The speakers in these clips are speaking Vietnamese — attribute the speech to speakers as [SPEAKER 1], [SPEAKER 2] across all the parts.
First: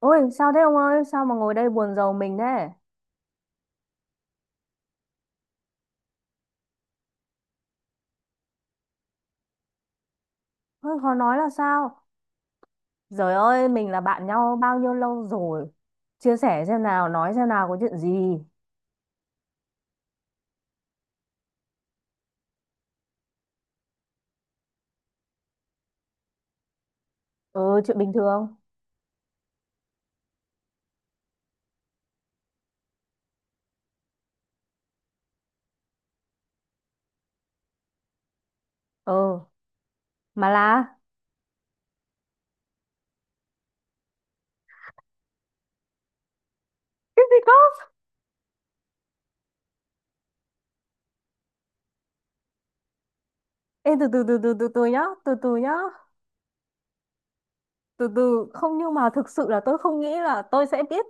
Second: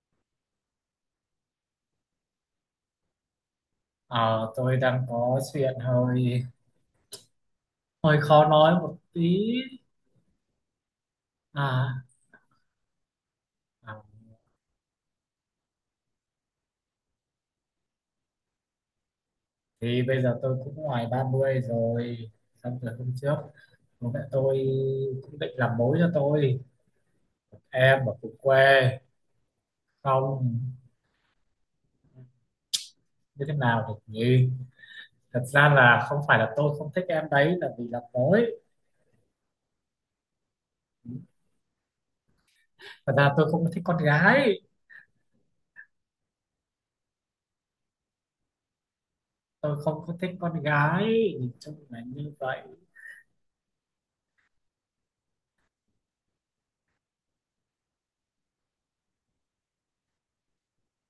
[SPEAKER 1] Ôi sao thế ông ơi? Sao mà ngồi đây buồn rầu mình thế?
[SPEAKER 2] Ờ, tôi đang có chuyện hơi hơi khó nói một tí.
[SPEAKER 1] Ôi, khó nói là
[SPEAKER 2] à,
[SPEAKER 1] sao? Trời ơi, mình là
[SPEAKER 2] à
[SPEAKER 1] bạn nhau bao nhiêu lâu rồi. Chia sẻ xem nào, nói xem nào, có chuyện gì.
[SPEAKER 2] thì bây giờ tôi cũng ngoài 30 rồi, xong rồi hôm trước bố mẹ tôi cũng định làm mối cho tôi một
[SPEAKER 1] Ừ, chuyện
[SPEAKER 2] em
[SPEAKER 1] bình
[SPEAKER 2] ở cùng
[SPEAKER 1] thường.
[SPEAKER 2] quê. Không, như thế nào được nhỉ. Thật ra là không phải là tôi không thích em đấy là vì làm mối,
[SPEAKER 1] Ừ, mà là
[SPEAKER 2] thật ra tôi không thích con gái.
[SPEAKER 1] cái gì không?
[SPEAKER 2] Tôi không có thích con gái, nhìn chung là như vậy.
[SPEAKER 1] Ê, từ từ từ từ từ từ nhá. Từ từ nhá. Từ từ, không nhưng mà thực sự là tôi không nghĩ là tôi sẽ biết.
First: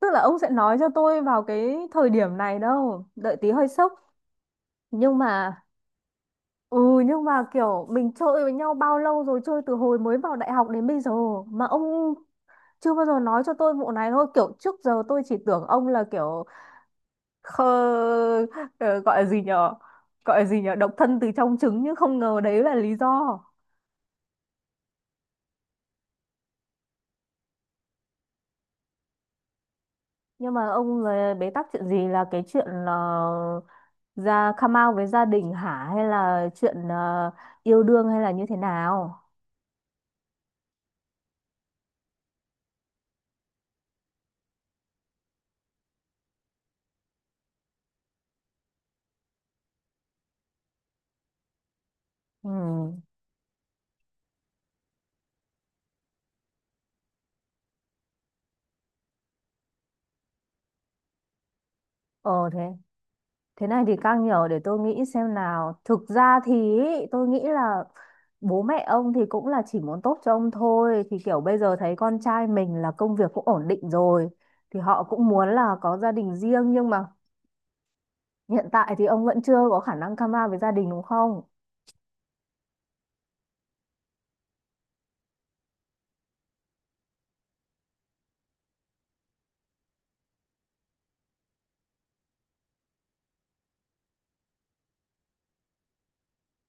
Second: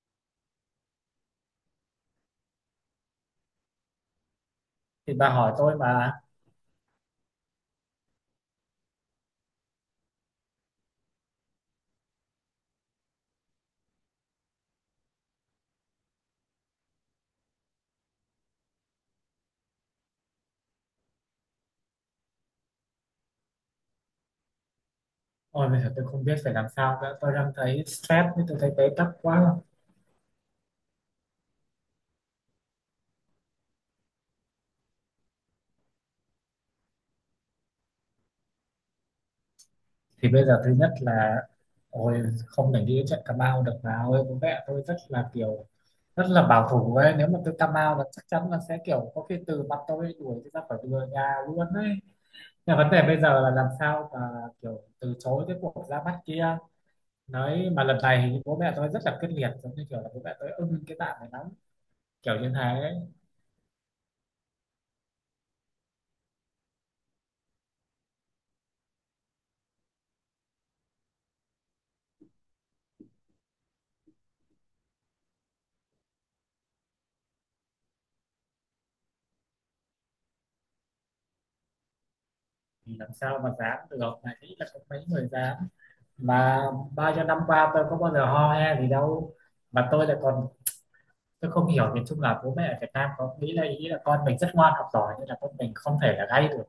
[SPEAKER 1] Tức là ông sẽ nói cho tôi vào cái thời điểm này đâu. Đợi tí, hơi sốc.
[SPEAKER 2] Thì
[SPEAKER 1] Nhưng
[SPEAKER 2] bà hỏi
[SPEAKER 1] mà
[SPEAKER 2] tôi mà.
[SPEAKER 1] ừ, nhưng mà kiểu mình chơi với nhau bao lâu rồi, chơi từ hồi mới vào đại học đến bây giờ mà ông chưa bao giờ nói cho tôi vụ này. Thôi, kiểu trước giờ tôi chỉ tưởng ông là kiểu khờ, ờ, gọi là gì nhở gọi là gì nhở, độc thân từ trong trứng, nhưng không ngờ đấy là lý do.
[SPEAKER 2] Ôi, bây giờ tôi không biết phải làm sao nữa. Tôi đang thấy stress, với tôi thấy bế tắc quá.
[SPEAKER 1] Nhưng mà ông là bế tắc chuyện gì, là cái chuyện là ra come out với gia đình hả, hay là chuyện yêu đương, hay là như thế nào?
[SPEAKER 2] Thì bây giờ thứ nhất là, ôi, không thể đi đến trận Cà Mau được nào. Ôi, bố mẹ tôi rất là kiểu rất là bảo thủ ấy. Nếu mà tôi Cà Mau là chắc chắn là sẽ kiểu có khi từ mặt tôi, đuổi tôi ra khỏi cửa nhà luôn ấy.
[SPEAKER 1] Ừ.
[SPEAKER 2] Nhưng mà vấn đề bây giờ là làm sao mà kiểu từ chối cái cuộc ra mắt kia. Nói mà lần này thì bố mẹ tôi rất là quyết liệt, giống như kiểu là bố mẹ tôi ưng cái bạn này lắm, kiểu như
[SPEAKER 1] ờ Thế,
[SPEAKER 2] thế ấy.
[SPEAKER 1] thế này thì càng nhiều để tôi nghĩ xem nào. Thực ra thì ý, tôi nghĩ là bố mẹ ông thì cũng là chỉ muốn tốt cho ông thôi. Thì kiểu bây giờ thấy con trai mình là công việc cũng ổn định rồi. Thì họ cũng muốn là có gia đình riêng, nhưng mà hiện tại thì ông vẫn chưa có khả năng come out với gia đình đúng không?
[SPEAKER 2] Thì làm sao mà dám được này, nghĩ là có mấy người dám mà bao nhiêu năm qua tôi có bao giờ ho he gì đâu, mà tôi lại còn, tôi không hiểu. Nhìn chung là bố mẹ ở Việt Nam có nghĩ là ý là con mình rất ngoan học giỏi, nên là con mình không thể là gay được,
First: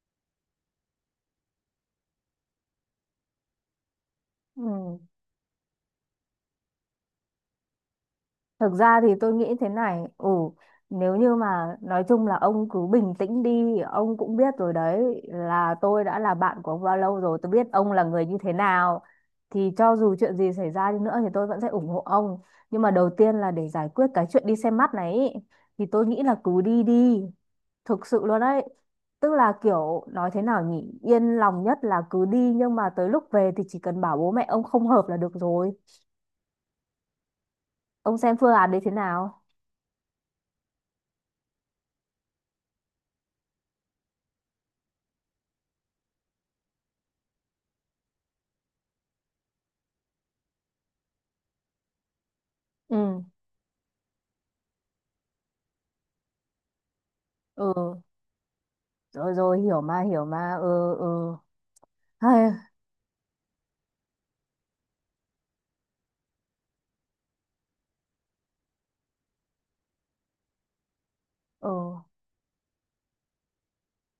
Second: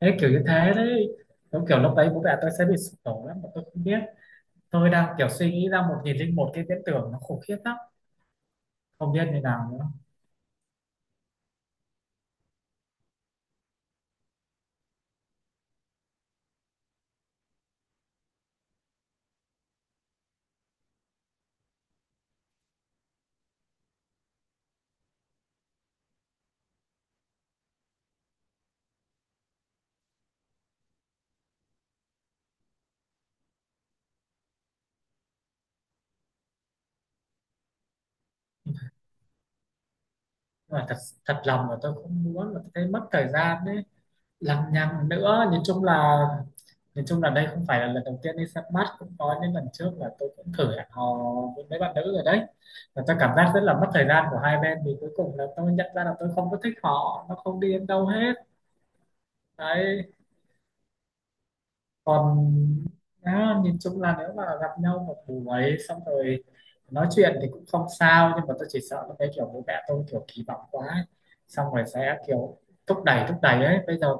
[SPEAKER 2] thế kiểu như thế đấy. Đúng kiểu lúc đấy bố mẹ tôi sẽ bị sụp đổ lắm mà tôi không biết. Tôi
[SPEAKER 1] Ừ.
[SPEAKER 2] đang kiểu suy nghĩ ra 1.001 cái viễn tưởng, nó khủng khiếp lắm,
[SPEAKER 1] Thực ra thì
[SPEAKER 2] không biết
[SPEAKER 1] tôi
[SPEAKER 2] như
[SPEAKER 1] nghĩ thế
[SPEAKER 2] nào nữa.
[SPEAKER 1] này, ừ, nếu như mà nói chung là ông cứ bình tĩnh đi, ông cũng biết rồi đấy, là tôi đã là bạn của ông bao lâu rồi, tôi biết ông là người như thế nào. Thì cho dù chuyện gì xảy ra đi nữa thì tôi vẫn sẽ ủng hộ ông. Nhưng mà đầu tiên là để giải quyết cái chuyện đi xem mắt này ý, thì tôi nghĩ là cứ đi đi, thực sự luôn đấy. Tức là kiểu nói thế nào nhỉ, yên lòng nhất là cứ đi, nhưng mà tới lúc về thì chỉ cần bảo bố mẹ ông không hợp là được rồi. Ông xem phương án đấy thế nào?
[SPEAKER 2] Nhưng mà thật thật lòng là tôi không muốn, là tôi thấy mất thời gian đấy, lằng nhằng nữa. Nhìn chung là đây không phải là lần đầu tiên đi săn bắt, cũng có những lần trước là tôi cũng thử hẹn hò với mấy bạn nữ rồi đấy. Và tôi
[SPEAKER 1] Ừ.
[SPEAKER 2] cảm giác rất là mất thời gian của hai bên, vì cuối cùng là tôi nhận ra là tôi không có thích họ, nó không đi đến
[SPEAKER 1] Ừ,
[SPEAKER 2] đâu hết
[SPEAKER 1] rồi rồi, hiểu mà,
[SPEAKER 2] đấy.
[SPEAKER 1] hiểu mà, ừ, ừ.
[SPEAKER 2] Còn
[SPEAKER 1] Hay.
[SPEAKER 2] á, nhìn chung là nếu mà gặp nhau một buổi xong rồi nói chuyện thì cũng không sao, nhưng mà tôi chỉ sợ là cái kiểu bố mẹ tôi kiểu kỳ vọng quá ấy.
[SPEAKER 1] Ừ,
[SPEAKER 2] Xong rồi sẽ kiểu thúc đẩy ấy. Bây giờ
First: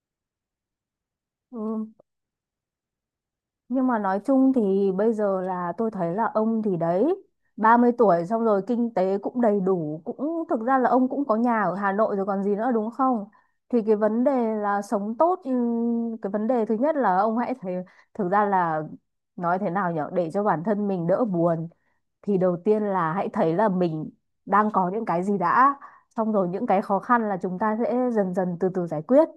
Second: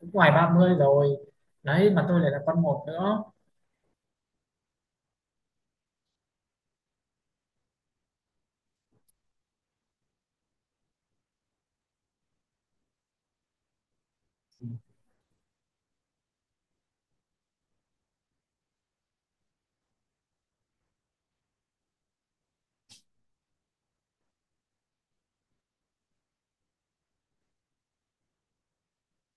[SPEAKER 2] cũng ngoài 30 rồi
[SPEAKER 1] ừ.
[SPEAKER 2] đấy, mà tôi lại là con một nữa.
[SPEAKER 1] Nhưng mà nói chung thì bây giờ là tôi thấy là ông thì đấy, 30 tuổi, xong rồi kinh tế cũng đầy đủ, cũng thực ra là ông cũng có nhà ở Hà Nội rồi còn gì nữa, đúng không? Thì cái vấn đề là sống tốt. Cái vấn đề thứ nhất là ông hãy thấy, thực ra là nói thế nào nhở, để cho bản thân mình đỡ buồn, thì đầu tiên là hãy thấy là mình đang có những cái gì đã, xong rồi những cái khó khăn là chúng ta sẽ dần dần từ từ giải quyết.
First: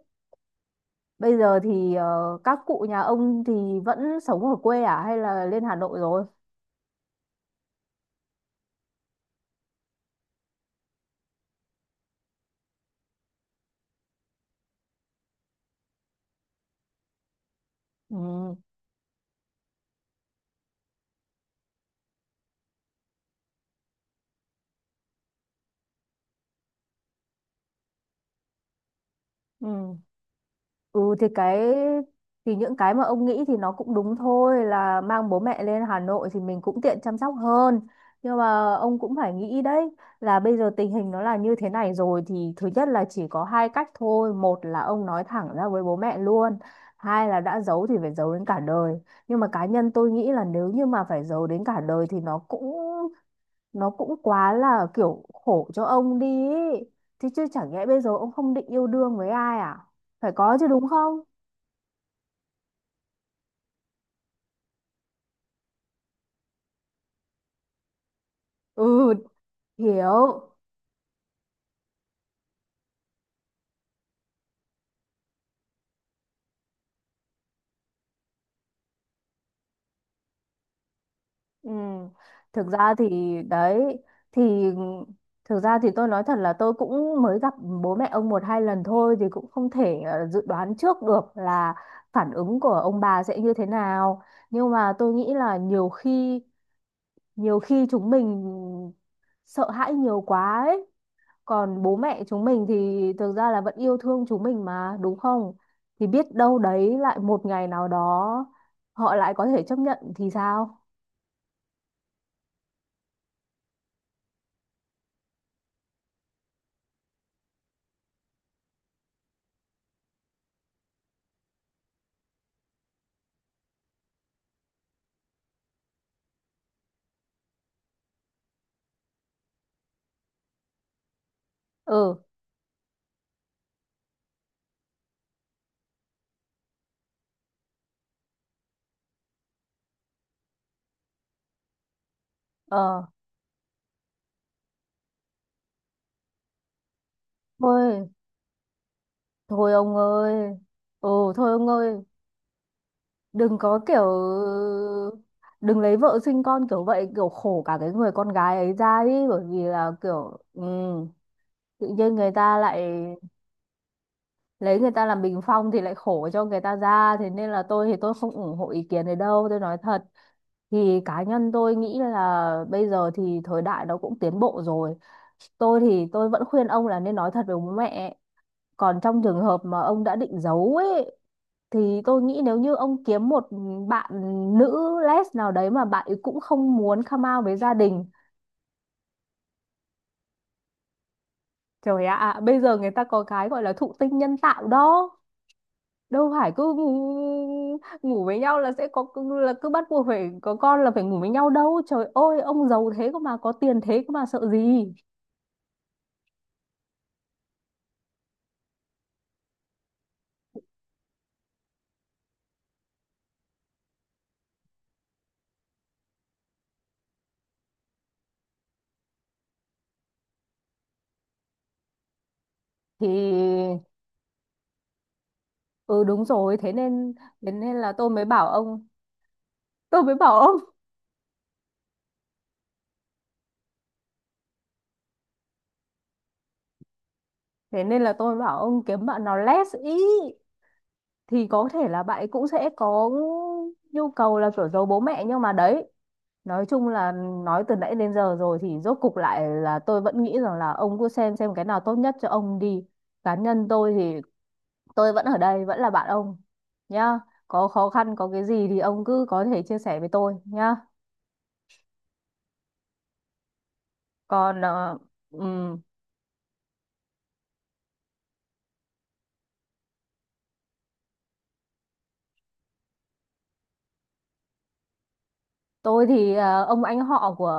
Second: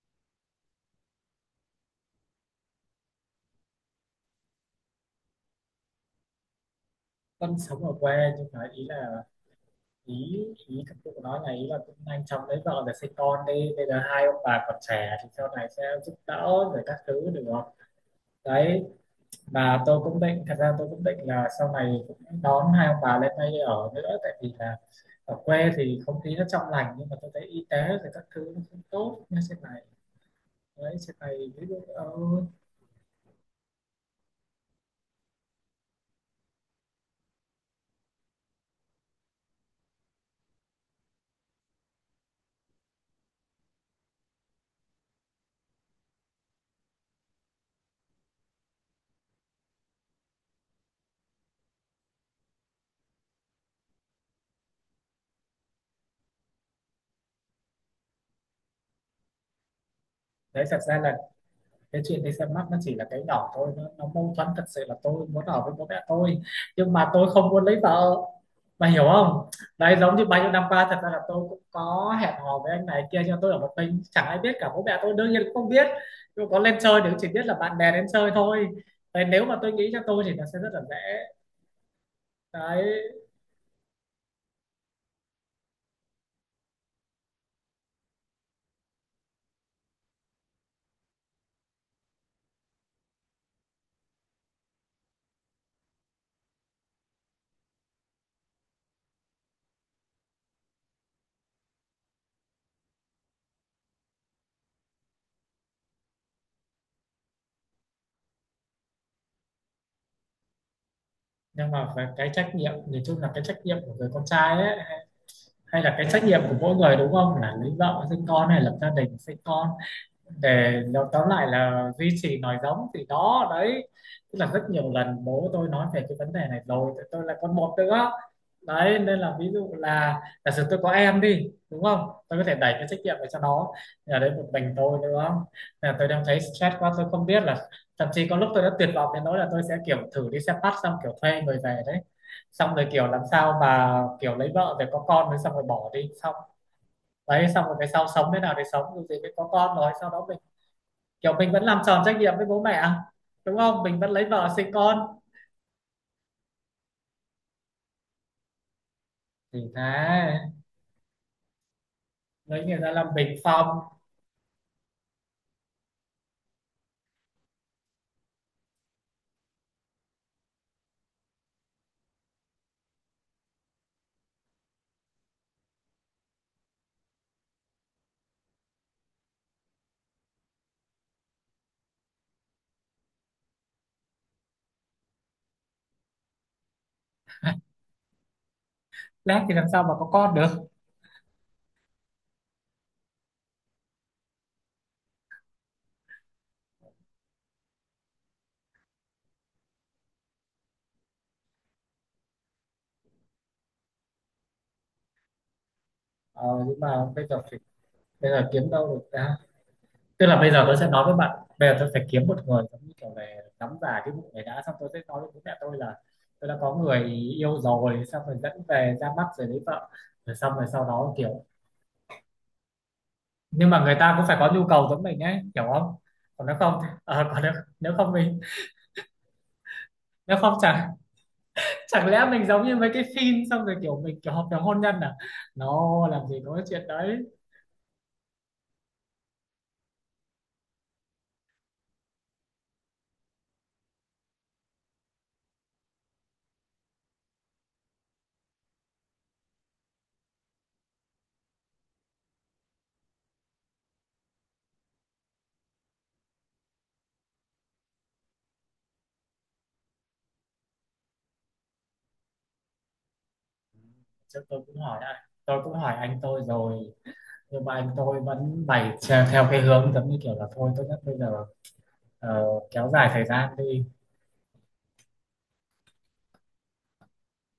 [SPEAKER 1] Bây giờ thì các cụ nhà ông thì vẫn sống ở quê à, hay là lên Hà Nội rồi?
[SPEAKER 2] Con sống ở quê, nhưng mà ý là, ý ý các cụ nói là ý là cũng nhanh chóng lấy vợ để sinh con đi, bây giờ hai ông bà còn trẻ thì sau này sẽ giúp đỡ rồi các thứ được không
[SPEAKER 1] Ừ.
[SPEAKER 2] đấy. Và tôi cũng định, thật ra tôi cũng định là sau này cũng đón hai ông bà lên đây ở nữa, tại vì là ở quê thì không khí nó trong lành, nhưng mà tôi thấy y tế thì các thứ nó không tốt như thế này
[SPEAKER 1] Ừ.
[SPEAKER 2] đấy. Thế
[SPEAKER 1] Ừ, thì
[SPEAKER 2] này
[SPEAKER 1] cái,
[SPEAKER 2] ví dụ
[SPEAKER 1] thì những cái mà ông nghĩ thì nó cũng đúng thôi, là mang bố mẹ lên Hà Nội thì mình cũng tiện chăm sóc hơn. Nhưng mà ông cũng phải nghĩ đấy, là bây giờ tình hình nó là như thế này rồi, thì thứ nhất là chỉ có hai cách thôi: một là ông nói thẳng ra với bố mẹ luôn, hai là đã giấu thì phải giấu đến cả đời. Nhưng mà cá nhân tôi nghĩ là nếu như mà phải giấu đến cả đời thì nó cũng, nó cũng quá là kiểu khổ cho ông đi ý. Thì chứ chẳng nhẽ bây giờ ông không định yêu đương với ai à? Phải có
[SPEAKER 2] đấy,
[SPEAKER 1] chứ,
[SPEAKER 2] thật
[SPEAKER 1] đúng
[SPEAKER 2] ra là
[SPEAKER 1] không?
[SPEAKER 2] cái chuyện đi xem mắt nó chỉ là cái nhỏ thôi. Nó mâu thuẫn, thật sự là tôi muốn ở với bố mẹ tôi nhưng mà tôi không muốn lấy vợ mà, hiểu
[SPEAKER 1] Ừ.
[SPEAKER 2] không. Đấy, giống như bao
[SPEAKER 1] Hiểu.
[SPEAKER 2] nhiêu năm qua thật ra là tôi cũng có hẹn hò với anh này kia, nhưng mà tôi ở một mình chẳng ai biết cả, bố mẹ tôi đương nhiên cũng không biết. Nhưng mà có lên chơi thì cũng chỉ biết là bạn bè đến chơi thôi. Đấy, nếu mà tôi nghĩ cho tôi thì nó sẽ rất là dễ
[SPEAKER 1] Ừ. Thực ra thì
[SPEAKER 2] đấy.
[SPEAKER 1] đấy, thì thực ra thì tôi nói thật là tôi cũng mới gặp bố mẹ ông một hai lần thôi, thì cũng không thể dự đoán trước được là phản ứng của ông bà sẽ như thế nào. Nhưng mà tôi nghĩ là nhiều khi, nhiều khi chúng mình sợ hãi nhiều quá ấy, còn bố mẹ chúng mình thì thực ra là vẫn yêu thương chúng mình mà, đúng không? Thì biết đâu đấy, lại một ngày nào đó họ lại có thể chấp nhận thì sao.
[SPEAKER 2] Nhưng mà về cái trách nhiệm, nhìn chung là cái trách nhiệm của người con trai ấy, hay là cái trách nhiệm của mỗi người đúng không, là lấy vợ sinh con hay lập gia đình sinh con, để tóm lại là duy trì nòi giống thì đó đấy. Tức là rất nhiều lần bố tôi nói về cái vấn đề này rồi, tại tôi là con một nữa đấy. Nên là ví dụ là giả sử tôi có em đi đúng không,
[SPEAKER 1] Ừ.
[SPEAKER 2] tôi có thể đẩy cái trách nhiệm về cho nó. Nhà đến một mình tôi đúng không, là tôi đang thấy stress quá, tôi không biết là thậm chí có lúc tôi đã tuyệt vọng đến nỗi là tôi sẽ kiểu thử đi xe bắt xong kiểu thuê người về đấy, xong rồi
[SPEAKER 1] ờ
[SPEAKER 2] kiểu làm sao mà kiểu lấy vợ rồi có con rồi xong rồi bỏ đi xong. Đấy, xong rồi cái
[SPEAKER 1] Thôi,
[SPEAKER 2] sau sống thế nào thì sống, dù gì mới có
[SPEAKER 1] thôi
[SPEAKER 2] con rồi
[SPEAKER 1] ông
[SPEAKER 2] sau đó mình
[SPEAKER 1] ơi.
[SPEAKER 2] kiểu
[SPEAKER 1] Ừ, thôi
[SPEAKER 2] mình vẫn
[SPEAKER 1] ông
[SPEAKER 2] làm
[SPEAKER 1] ơi,
[SPEAKER 2] tròn trách nhiệm với bố mẹ đúng
[SPEAKER 1] đừng có
[SPEAKER 2] không, mình
[SPEAKER 1] kiểu,
[SPEAKER 2] vẫn lấy vợ sinh con
[SPEAKER 1] đừng lấy vợ sinh con kiểu vậy, kiểu khổ cả cái người con gái ấy ra đi. Bởi
[SPEAKER 2] thì
[SPEAKER 1] vì
[SPEAKER 2] thế,
[SPEAKER 1] là kiểu, ừ, tự nhiên người ta
[SPEAKER 2] lấy người ta làm
[SPEAKER 1] lại,
[SPEAKER 2] bình phong.
[SPEAKER 1] lấy người ta làm bình phong thì lại khổ cho người ta ra. Thế nên là tôi thì tôi không ủng hộ ý kiến này đâu, tôi nói thật. Thì cá nhân tôi nghĩ là bây giờ thì thời đại nó cũng tiến bộ rồi, tôi thì tôi vẫn khuyên ông là nên nói thật với bố mẹ. Còn trong trường hợp mà ông đã định giấu ấy, thì tôi nghĩ nếu như ông kiếm một bạn nữ les nào đấy mà bạn ấy cũng không muốn come out với gia đình.
[SPEAKER 2] Lát thì làm sao mà có con được.
[SPEAKER 1] Trời ạ, à, bây giờ người ta có cái gọi là thụ tinh nhân tạo đó, đâu phải cứ ngủ, với nhau là sẽ có, là cứ bắt buộc phải có con là phải ngủ với nhau đâu. Trời ơi, ông giàu thế cơ mà, có tiền thế cơ mà, sợ gì?
[SPEAKER 2] Ờ, nhưng mà bây giờ phải, bây giờ kiếm đâu được ra. Tức là bây giờ tôi sẽ nói với bạn, bây giờ tôi phải kiếm một người giống như kiểu về nắm giả cái vụ này đã, xong tôi sẽ nói với bố mẹ tôi là tôi đã có người yêu rồi, xong rồi dẫn về ra mắt rồi lấy vợ rồi, xong rồi sau đó kiểu.
[SPEAKER 1] Thì
[SPEAKER 2] Nhưng mà người ta cũng phải có nhu cầu giống mình ấy, hiểu không.
[SPEAKER 1] ừ, đúng
[SPEAKER 2] Còn nếu
[SPEAKER 1] rồi, thế
[SPEAKER 2] không,
[SPEAKER 1] nên,
[SPEAKER 2] ờ, còn
[SPEAKER 1] thế
[SPEAKER 2] nếu,
[SPEAKER 1] nên là
[SPEAKER 2] nếu
[SPEAKER 1] tôi
[SPEAKER 2] không
[SPEAKER 1] mới
[SPEAKER 2] mình,
[SPEAKER 1] bảo ông, tôi mới
[SPEAKER 2] nếu
[SPEAKER 1] bảo
[SPEAKER 2] không
[SPEAKER 1] ông
[SPEAKER 2] chẳng, chẳng lẽ mình giống như mấy cái phim xong rồi kiểu mình kiểu hợp đồng hôn nhân à, nó làm gì có cái chuyện đấy.
[SPEAKER 1] thế nên là tôi bảo ông kiếm bạn nào less ý, thì có thể là bạn ấy cũng sẽ có nhu cầu là kiểu giấu bố mẹ. Nhưng mà đấy, nói chung là, nói từ nãy đến giờ rồi, thì rốt cục lại là tôi vẫn nghĩ rằng là ông cứ xem cái nào tốt nhất cho ông đi. Cá nhân tôi thì tôi vẫn ở đây, vẫn là bạn ông nhá. Có khó khăn, có cái gì thì ông cứ có thể chia sẻ với tôi nhá.
[SPEAKER 2] Chứ
[SPEAKER 1] Còn
[SPEAKER 2] tôi cũng hỏi anh, tôi cũng
[SPEAKER 1] ừm,
[SPEAKER 2] hỏi anh tôi rồi, nhưng mà anh tôi vẫn bày theo cái hướng giống như kiểu là thôi, tốt nhất bây giờ ờ, kéo dài thời gian đi.
[SPEAKER 1] tôi thì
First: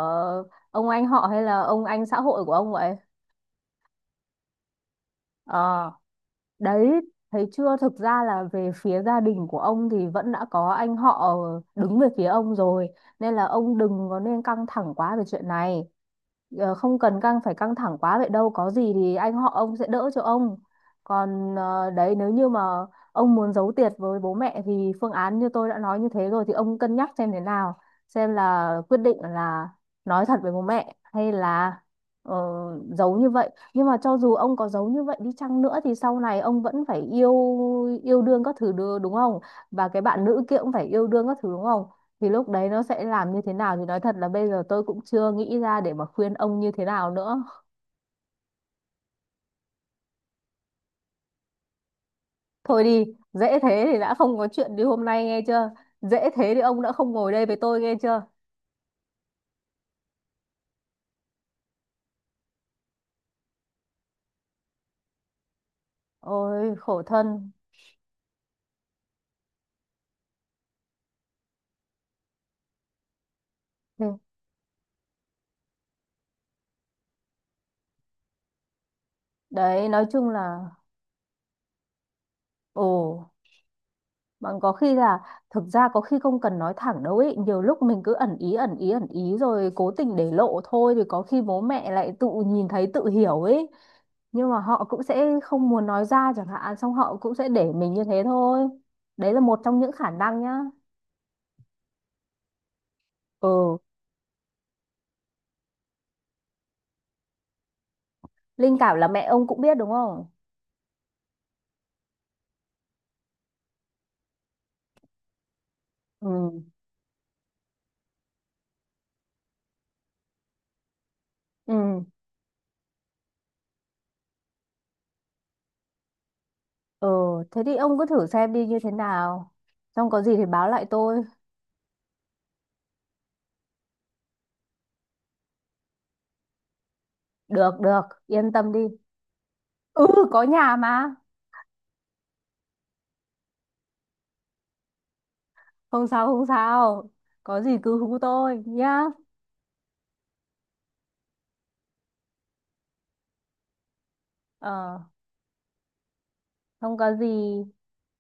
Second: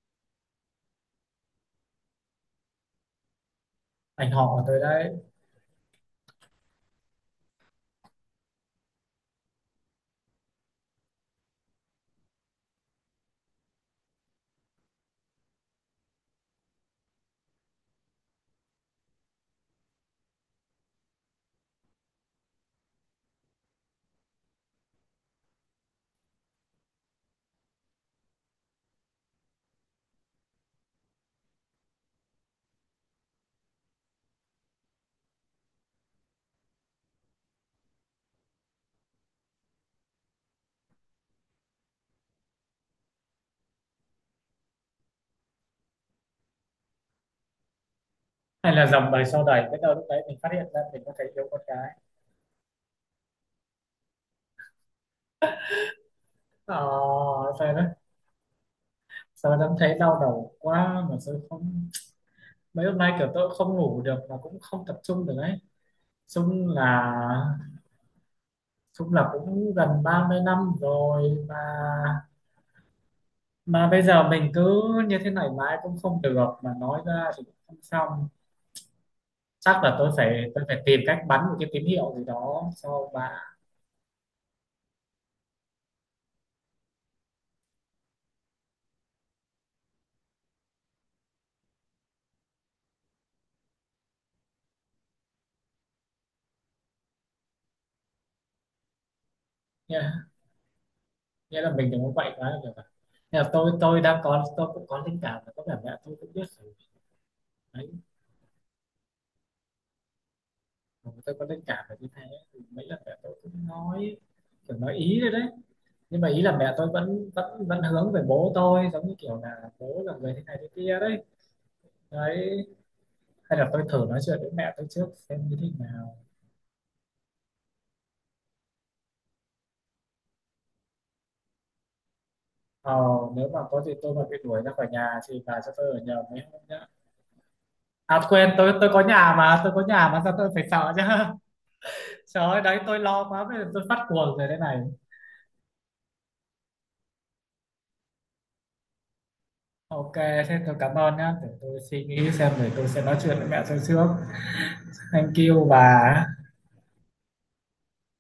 [SPEAKER 1] ông anh họ hay là ông anh xã hội của ông vậy?
[SPEAKER 2] Anh họ của tôi đấy.
[SPEAKER 1] Ờ. Đấy, thấy chưa? Thực ra là về phía gia đình của ông thì vẫn đã có anh họ đứng về phía ông rồi. Nên là ông đừng có nên căng thẳng quá về chuyện này. Ờ, không cần căng, phải căng thẳng quá vậy đâu. Có gì thì anh họ ông sẽ đỡ cho ông. Còn ờ, đấy, nếu như mà ông muốn giấu tiệt với bố mẹ thì phương án như tôi đã nói như thế rồi, thì ông cân nhắc xem thế nào. Xem là quyết định là nói thật với bố mẹ hay là ờ, giấu như vậy. Nhưng mà cho dù ông có giấu như vậy đi chăng nữa thì sau này ông vẫn phải yêu yêu đương các thứ đúng không? Và cái bạn nữ kia cũng phải yêu đương các thứ đúng không? Thì lúc đấy nó sẽ làm như thế nào thì nói thật là bây giờ tôi cũng chưa nghĩ ra để mà khuyên ông như thế nào nữa.
[SPEAKER 2] Hay là dòng đời sau đẩy biết đâu lúc đấy mình phát hiện ra mình có thể yêu con gái.
[SPEAKER 1] Thôi đi, dễ thế thì đã không có chuyện đi hôm nay nghe chưa? Dễ thế thì
[SPEAKER 2] Ờ,
[SPEAKER 1] ông đã không ngồi đây với
[SPEAKER 2] sao
[SPEAKER 1] tôi
[SPEAKER 2] đấy,
[SPEAKER 1] nghe chưa?
[SPEAKER 2] sao đó thấy đau đầu quá mà sao không. Mấy hôm nay kiểu tôi cũng không ngủ được mà cũng không tập trung được đấy. Chung
[SPEAKER 1] Ôi khổ
[SPEAKER 2] là,
[SPEAKER 1] thân.
[SPEAKER 2] chung là cũng gần 30 năm rồi mà bây
[SPEAKER 1] Thế-
[SPEAKER 2] giờ mình cứ như thế này mãi cũng không được, mà nói ra thì cũng không xong. Chắc
[SPEAKER 1] Đấy,
[SPEAKER 2] là
[SPEAKER 1] nói
[SPEAKER 2] tôi
[SPEAKER 1] chung
[SPEAKER 2] phải tôi
[SPEAKER 1] là
[SPEAKER 2] phải tìm cách bắn một cái tín hiệu gì đó
[SPEAKER 1] ồ,
[SPEAKER 2] cho bà
[SPEAKER 1] bọn có khi là, thực ra có khi không cần nói thẳng đâu ấy, nhiều lúc mình cứ ẩn ý ẩn ý ẩn ý rồi cố tình để lộ thôi, thì có khi bố mẹ lại tự nhìn thấy tự hiểu ấy. Nhưng mà họ cũng sẽ không muốn nói ra chẳng hạn, xong họ cũng sẽ để mình như thế thôi. Đấy là một trong những khả
[SPEAKER 2] nha.
[SPEAKER 1] năng nhá.
[SPEAKER 2] Nghĩa là mình đừng có quậy quá là được rồi. Nghĩa là tôi
[SPEAKER 1] Ừ,
[SPEAKER 2] tôi đang có, tôi cũng có linh cảm và có vẻ mẹ tôi cũng biết rồi đấy,
[SPEAKER 1] linh cảm là mẹ ông cũng biết đúng không?
[SPEAKER 2] mà tôi có linh cảm là như thế. Thì mấy lần mẹ tôi cũng nói kiểu nói ý rồi đấy, nhưng
[SPEAKER 1] Ừ,
[SPEAKER 2] mà ý là mẹ tôi vẫn vẫn vẫn hướng về bố tôi, giống như kiểu là bố là người thế này thế kia đấy.
[SPEAKER 1] ừ,
[SPEAKER 2] Đấy, hay là tôi thử nói chuyện với mẹ tôi trước xem như thế nào.
[SPEAKER 1] ừ, thế thì ông cứ thử xem đi như thế nào. Xong có gì thì báo lại tôi.
[SPEAKER 2] Ờ, nếu mà có gì tôi mà bị đuổi ra khỏi nhà thì bà cho tôi ở nhờ mấy hôm nhá.
[SPEAKER 1] Được, được,
[SPEAKER 2] À
[SPEAKER 1] yên
[SPEAKER 2] quên,
[SPEAKER 1] tâm
[SPEAKER 2] tôi
[SPEAKER 1] đi.
[SPEAKER 2] tôi có nhà mà, tôi có
[SPEAKER 1] Ừ,
[SPEAKER 2] nhà mà, sao
[SPEAKER 1] có
[SPEAKER 2] tôi phải
[SPEAKER 1] nhà
[SPEAKER 2] sợ chứ.
[SPEAKER 1] mà.
[SPEAKER 2] Trời ơi đấy, tôi lo quá, bây giờ tôi phát cuồng rồi đây này.
[SPEAKER 1] Không sao, không sao. Có gì cứ hú tôi nhá.
[SPEAKER 2] OK, thế tôi cảm ơn nhá, để tôi suy nghĩ xem, để tôi sẽ nói chuyện với mẹ tôi trước.
[SPEAKER 1] Ờ,
[SPEAKER 2] Thank you bà.
[SPEAKER 1] không có gì.